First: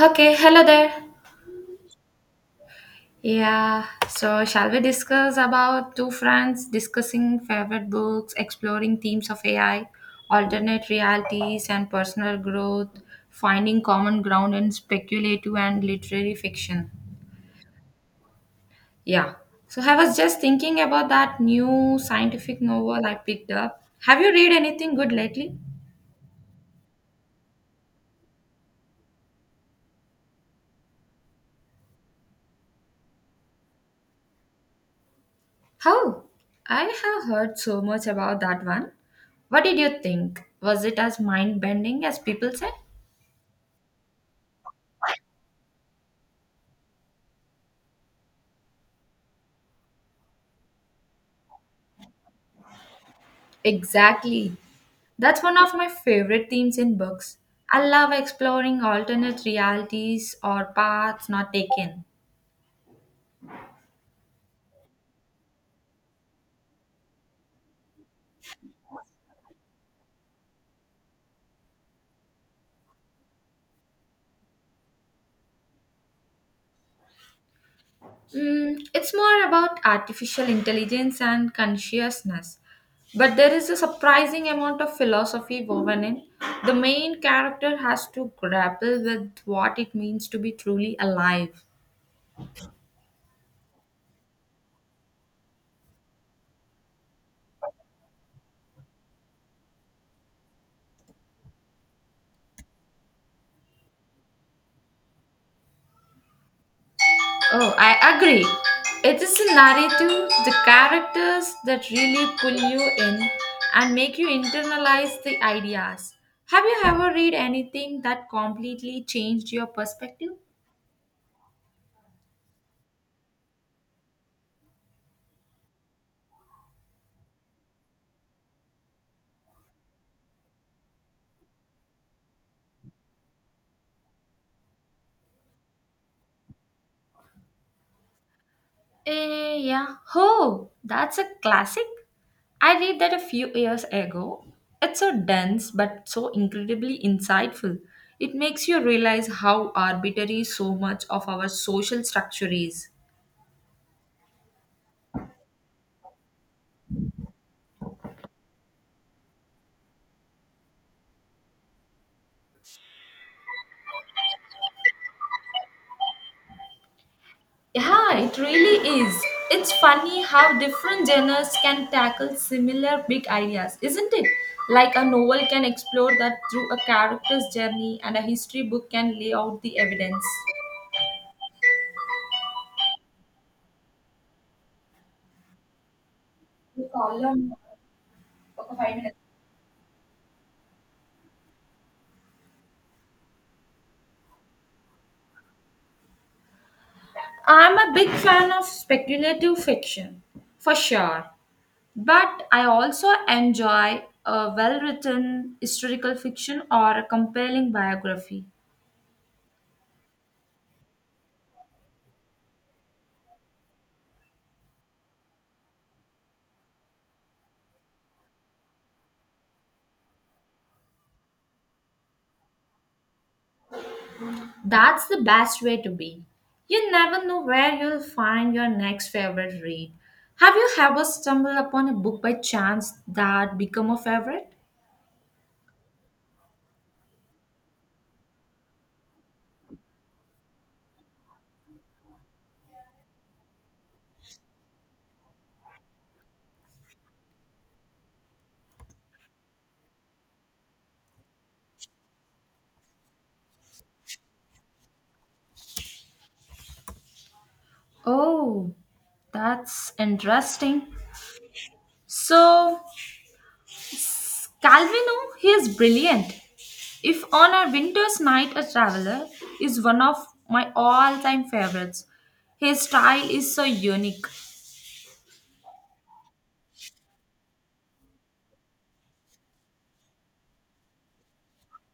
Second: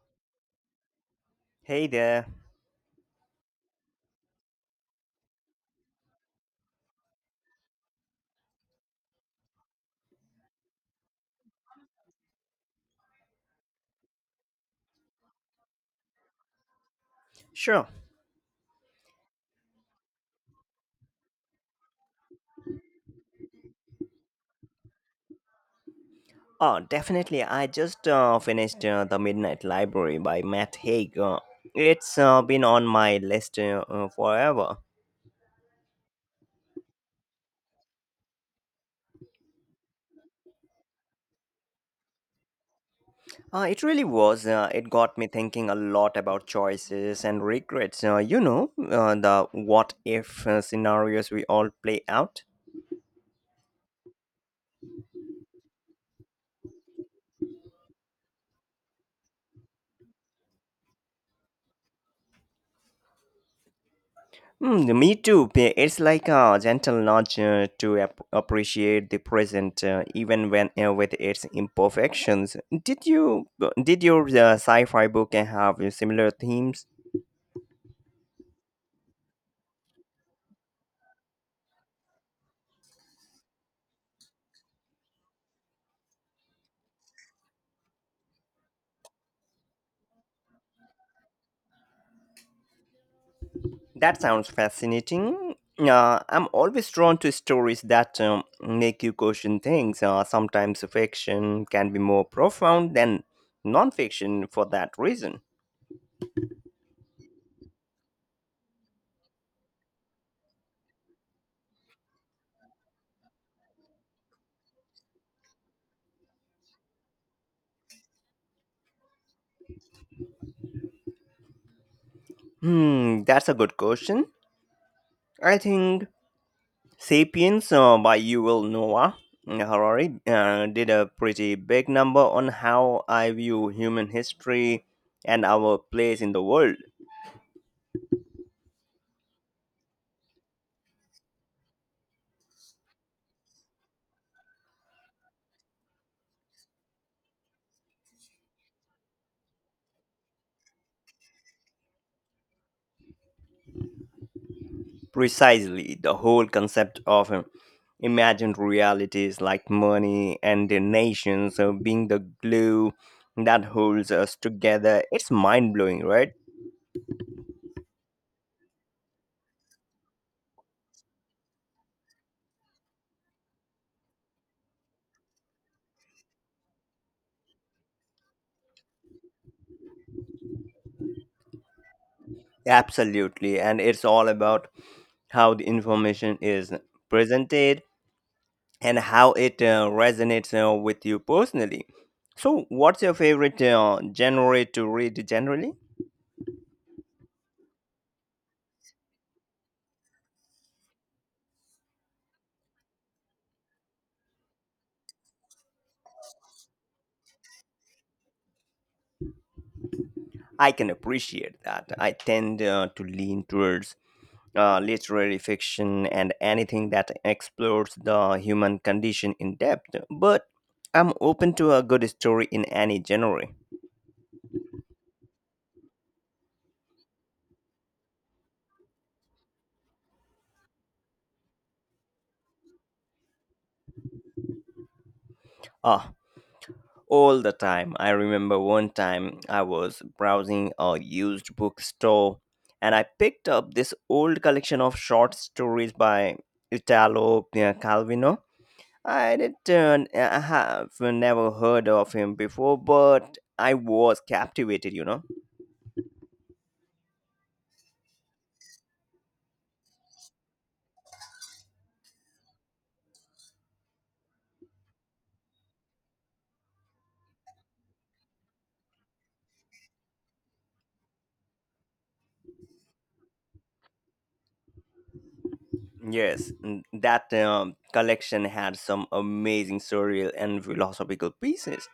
Okay, hello there. Hey there. Yeah, so shall we discuss about two friends discussing favorite books, exploring themes of AI, alternate realities, and personal growth, finding common ground in speculative and literary fiction? Sure. Yeah, so I was just thinking about that new scientific novel I picked up. Have you read anything good lately? Oh, definitely. I just finished The Midnight Library by Matt Haig. It's been on my list forever. How? I have heard so much about that one. What did you think? Was it as mind bending as people said? It really was. It got me thinking a lot about choices and regrets. The what if scenarios we all play out. Exactly. That's one of my favorite themes in books. I love exploring alternate realities or paths not taken. Mm, me too. It's like a gentle nudge to appreciate the present, even when with its imperfections. Did you did your sci-fi book have similar themes? Mm, it's more about artificial intelligence and consciousness. But there is a surprising amount of philosophy woven in. The main character has to grapple with what it means to be truly alive. That sounds fascinating. I'm always drawn to stories that make you question things. Sometimes fiction can be more profound than nonfiction for that reason. Oh, I agree. It is the narrative, the characters that really pull you in and make you internalize the ideas. Have you ever read anything that completely changed your perspective? Hmm, that's a good question. I think Sapiens by Yuval Noah Harari did a pretty big number on how I view human history and our place in the world. Eh, yeah. Oh, that's a classic. I read that a few years ago. It's so dense but so incredibly insightful. It makes you realize how arbitrary so much of our social structure is. Precisely, the whole concept of imagined realities like money and the nations being the glue that holds us together. It's mind blowing, right? Yeah, it really is. It's funny how different genres can tackle similar big ideas, isn't it? Like a novel can explore that through a character's journey, and a history book can lay out the evidence. Absolutely. And it's all about how the information is presented and how it resonates with you personally. So, what's your favorite genre to read generally? I'm a big fan of speculative fiction, for sure. But I also enjoy a well written historical fiction or a compelling biography. I can appreciate that. I tend to lean towards literary fiction and anything that explores the human condition in depth, but I'm open to a good story in any genre. That's the best way to be. You never know where you'll find your next favorite read. Have you ever stumbled upon a book by chance that become a favorite? Ah, all the time. I remember one time I was browsing a used bookstore and I picked up this old collection of short stories by Italo Calvino. I have never heard of him before, but I was captivated, you know. Oh, that's interesting. So, Calvino, he is brilliant. If on a winter's night, a traveler is one of my all-time favorites. His style is so unique. Yes, that collection had some amazing surreal and philosophical pieces.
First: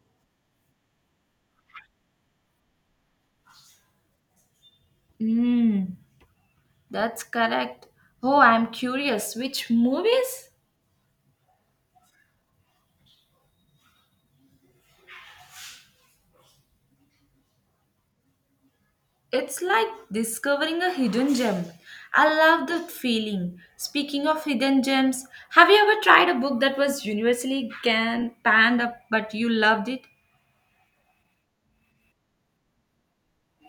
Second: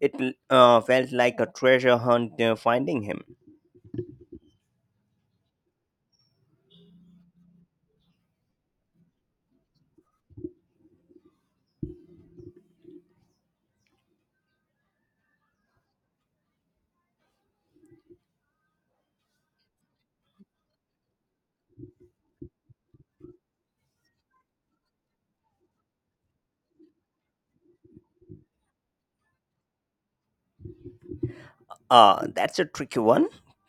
It felt like a treasure hunt finding him. Hmm, that's correct. Oh, I'm curious. Which movies? It's like discovering a hidden gem. I love that feeling. Speaking of hidden gems, have you ever tried a book that was universally can panned up but you loved it? That's a tricky one.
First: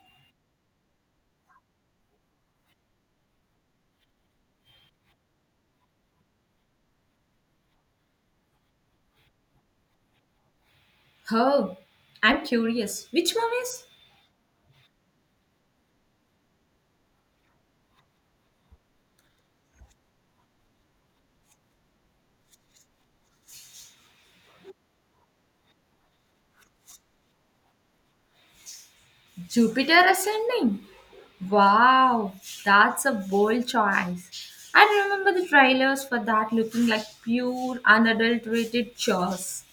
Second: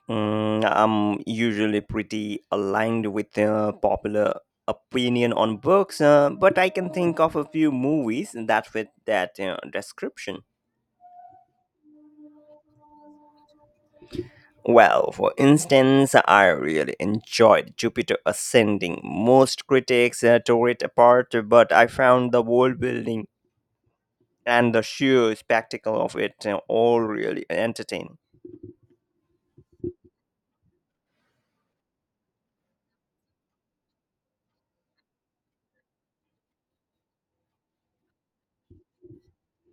Mm, I'm usually pretty aligned with popular opinion on books, but I can think of a few movies that fit that description. Oh, I'm curious. Which one is Well, for instance, I really enjoyed Jupiter Ascending. Most critics tore it apart, but I found the world building and the sheer spectacle of it all really entertaining. Jupiter Ascending? Wow, that's a bold choice. I remember the trailers for that looking like pure unadulterated chores.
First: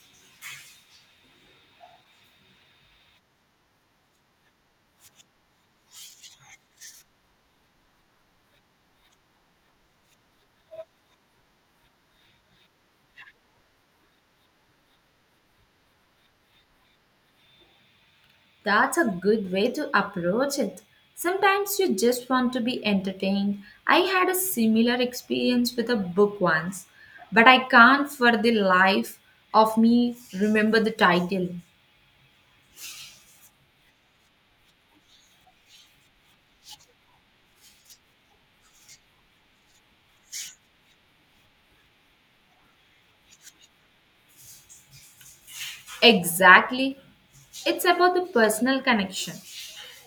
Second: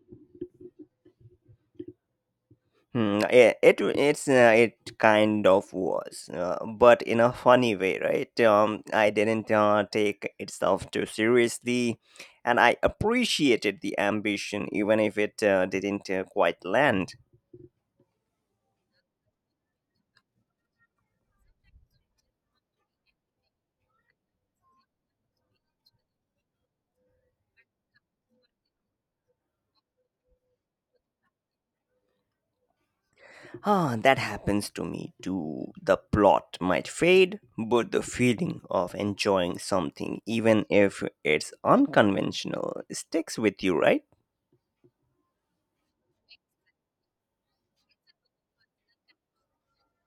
Hmm, yeah, it kind of was, but in a funny way, right? I didn't take itself too seriously, and I appreciated the ambition, even if it didn't quite land. That's a good way to approach it. Sometimes you just want to be entertained. I had a similar experience with a book once, but I can't for the life of me remember the title. Ah, that happens to me too. The plot might fade, but the feeling of enjoying something, even if it's unconventional, sticks with you, right? Exactly. It's about the personal connection.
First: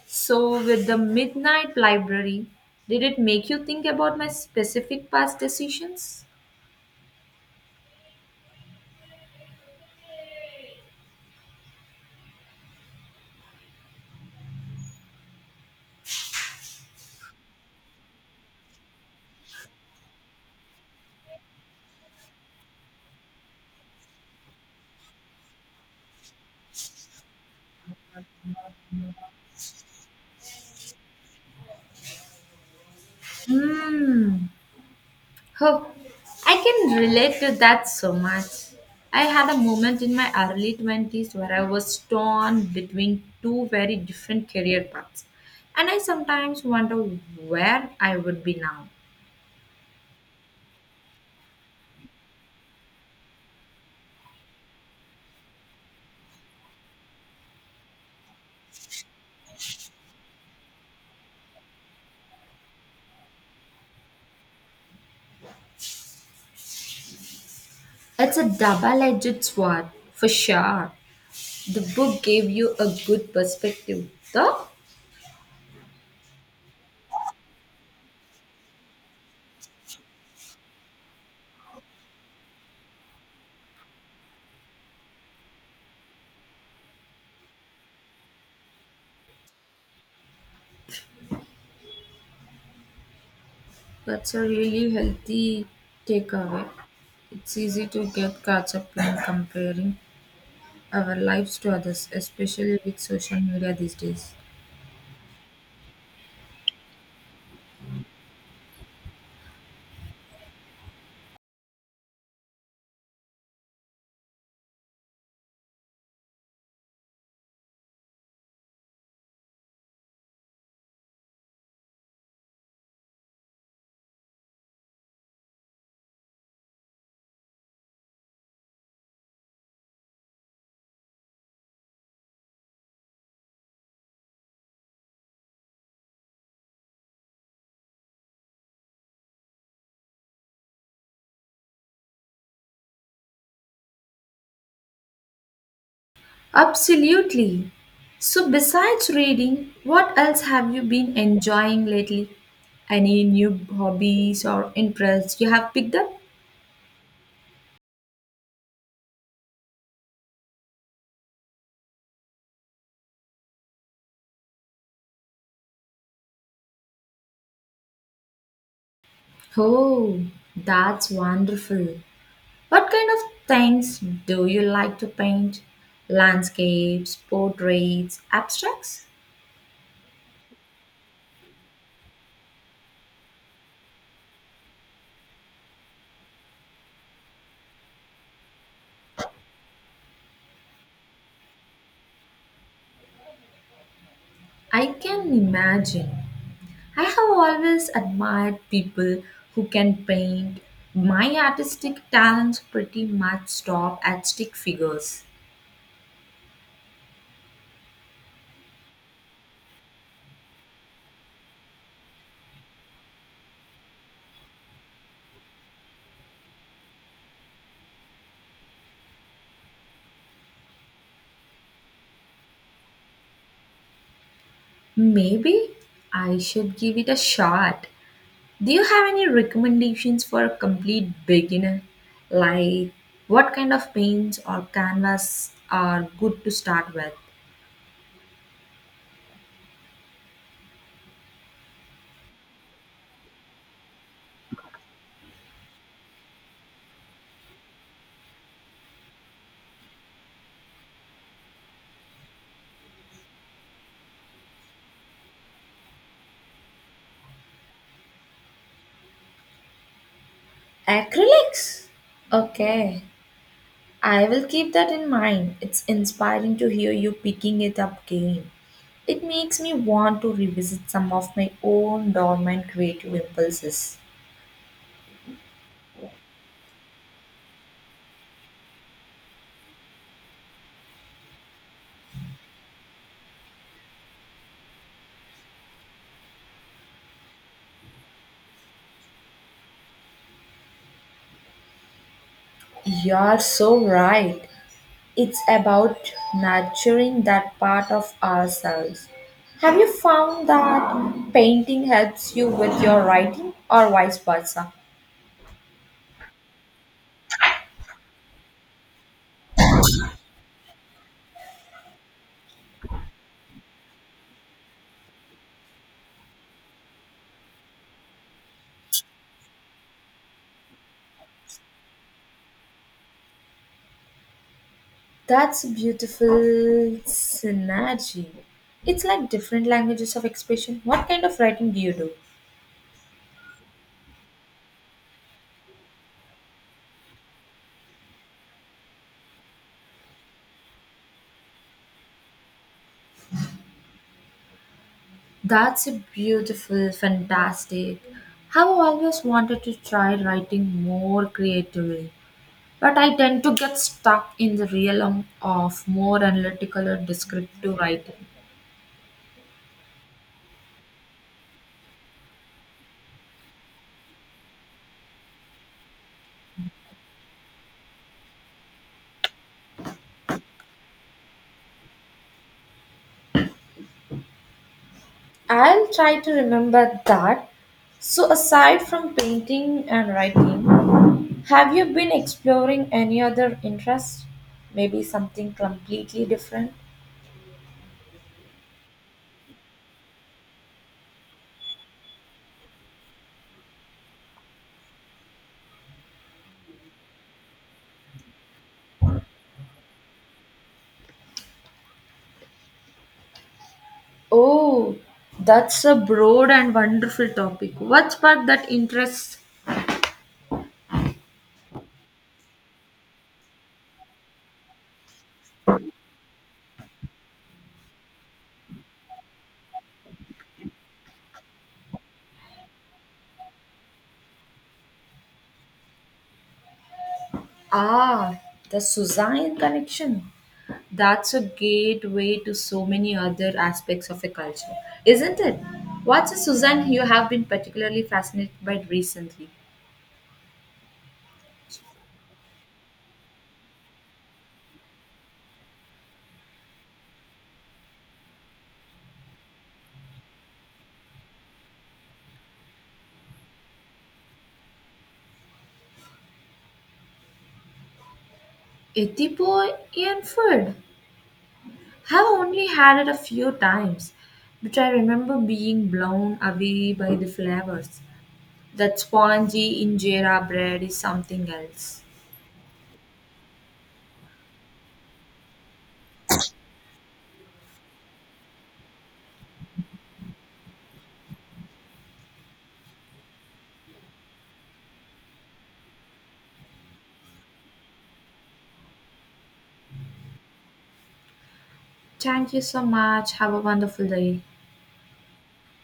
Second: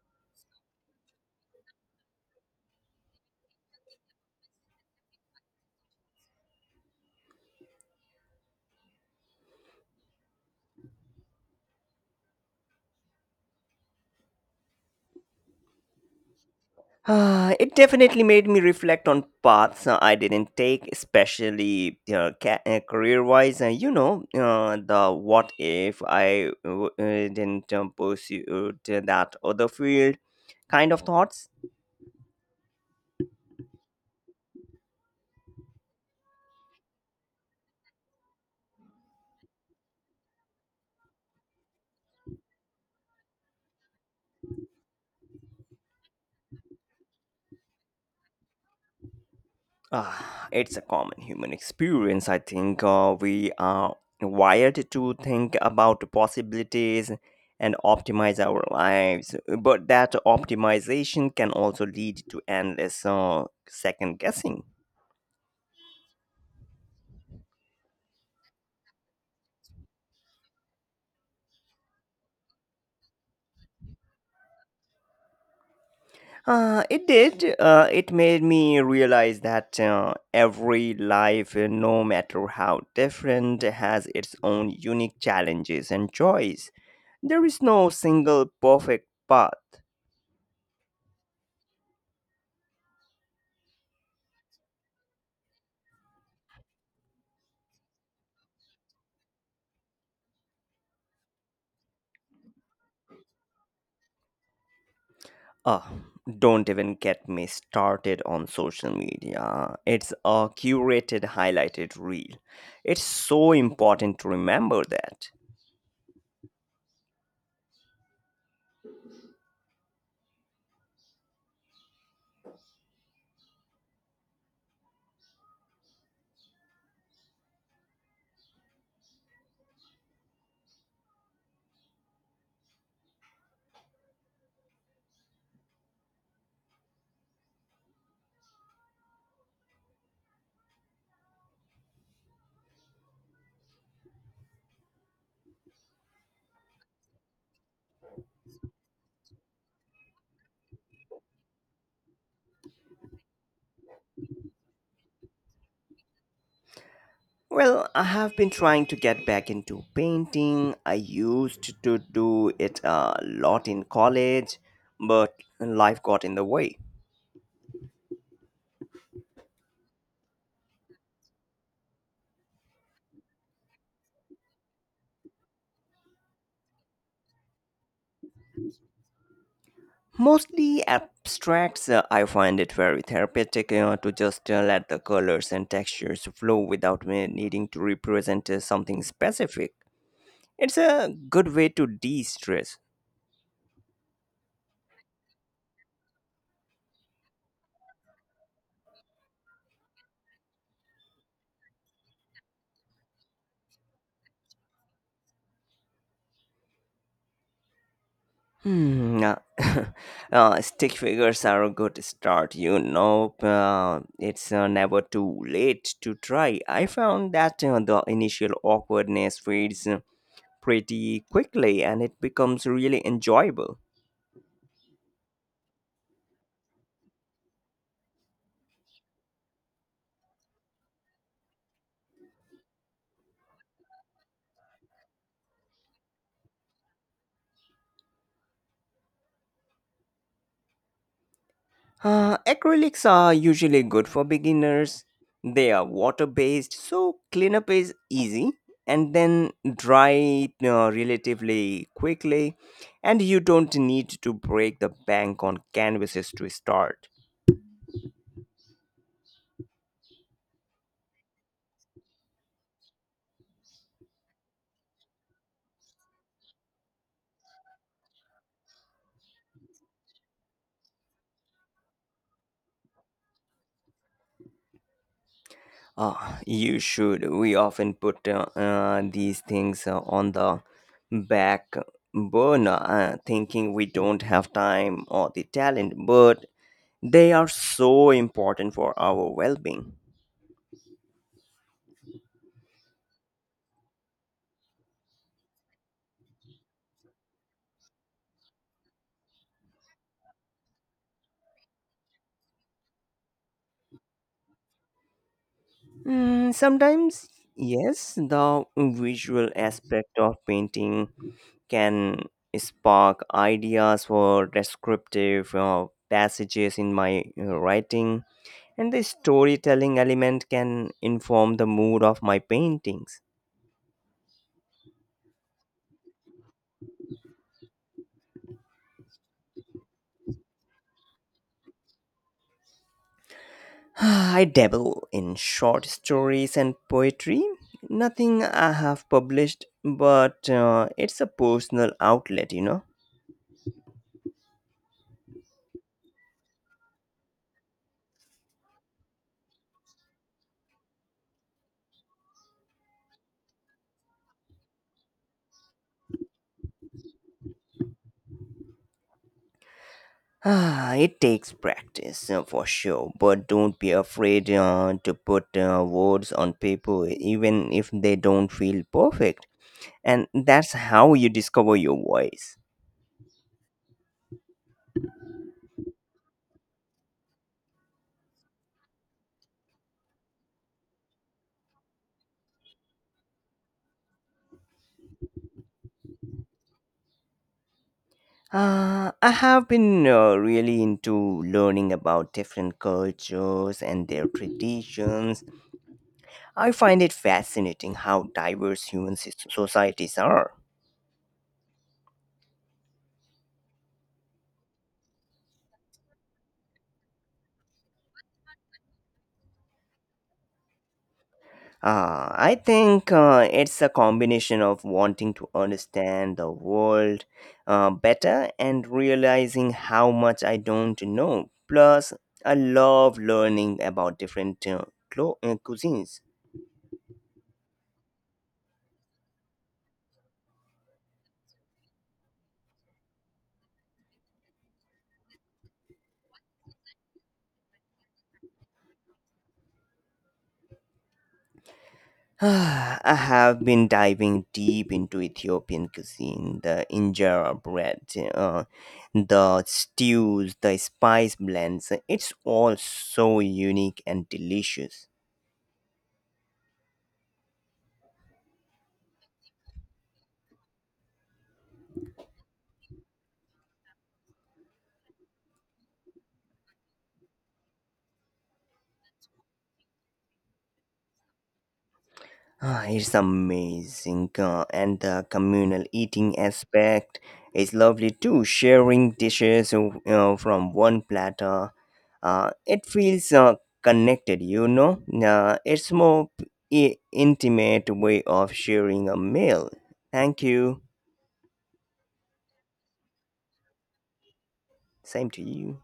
So, with the Midnight Library, did it make you think about my specific past decisions? It definitely made me reflect on paths I didn't take, especially career-wise. The what if I didn't pursue that other field kind of thoughts. Hmm. Oh, I can relate to that so much. I had a moment in my early 20s where I was torn between two very different career paths, and I sometimes wonder where I would be now. Ah, it's a common human experience. I think we are wired to think about possibilities and optimize our lives, but that optimization can also lead to endless second guessing. It's a double edged sword, for sure. The book gave you a good perspective, though. It did. It made me realize that every life, no matter how different, has its own unique challenges and joys. There is no single perfect path. That's a really healthy takeaway. It's easy to get caught up in comparing our lives to others, especially with social media these days. Ah, don't even get me started on social media. It's a curated, highlighted reel. It's so important to remember that. Absolutely. So, besides reading, what else have you been enjoying lately? Any new hobbies or interests you have picked up? Well, I have been trying to get back into painting. I used to do it a lot in college, but life got in the way. Oh, that's wonderful. What kind of things do you like to paint? Landscapes, portraits, abstracts? Mostly abstracts, I find it very therapeutic to just let the colors and textures flow without me needing to represent something specific. It's a good way to de stress. I can imagine. I have always admired people who can paint. My artistic talents pretty much stop at stick figures. Hmm. Stick figures are a good start, you know. It's never too late to try. I found that the initial awkwardness fades pretty quickly and it becomes really enjoyable. Maybe I should give it a shot. Do you have any recommendations for a complete beginner? Like what kind of paints or canvas are good to start with? Acrylics are usually good for beginners. They are water based, so cleanup is easy and then dry relatively quickly. And you don't need to break the bank on canvases to start. Acrylics? Okay, I will keep that in mind. It's inspiring to hear you picking it up again. It makes me want to revisit some of my own dormant creative impulses. You should. We often put these things on the back burner, thinking we don't have time or the talent, but they are so important for our well being. You're so right. It's about nurturing that part of ourselves. Have you found that painting helps you with your writing or vice versa? Mm, sometimes, yes, the visual aspect of painting can spark ideas for descriptive passages in my writing, and the storytelling element can inform the mood of my paintings. That's a beautiful synergy. It's like different languages of expression. What kind of writing do you do? I dabble in short stories and poetry. Nothing I have published, but it's a personal outlet, you know. That's a beautiful, fantastic. Have always wanted to try writing more creatively, but I tend to get stuck in the realm of more analytical or descriptive writing. Ah, it takes practice for sure, but don't be afraid to put words on paper, even if they don't feel perfect. And that's how you discover your voice. I'll try to remember that. So, aside from painting and writing, have you been exploring any other interests? Maybe something completely different? I have been really into learning about different cultures and their traditions. I find it fascinating how diverse societies are. Oh, that's a broad and wonderful topic. What sparked that interest? I think it's a combination of wanting to understand the world better and realizing how much I don't know. Plus, I love learning about different cuisines. Ah, the Suzanne connection. That's a gateway to so many other aspects of a culture, isn't it? What's a Suzanne you have been particularly fascinated by recently? I have been diving deep into Ethiopian cuisine, the injera bread, uh, the stews, the spice blends. It's all so unique and delicious. Ethiopian? Have only had it a few times, but I remember being blown away by the flavors. That spongy injera bread is something else. Ah, it's amazing. And the communal eating aspect is lovely too, sharing dishes from one platter it feels connected, you know, it's more intimate way of sharing a meal. Thank you, Thank you so much. Have a wonderful day. same to you.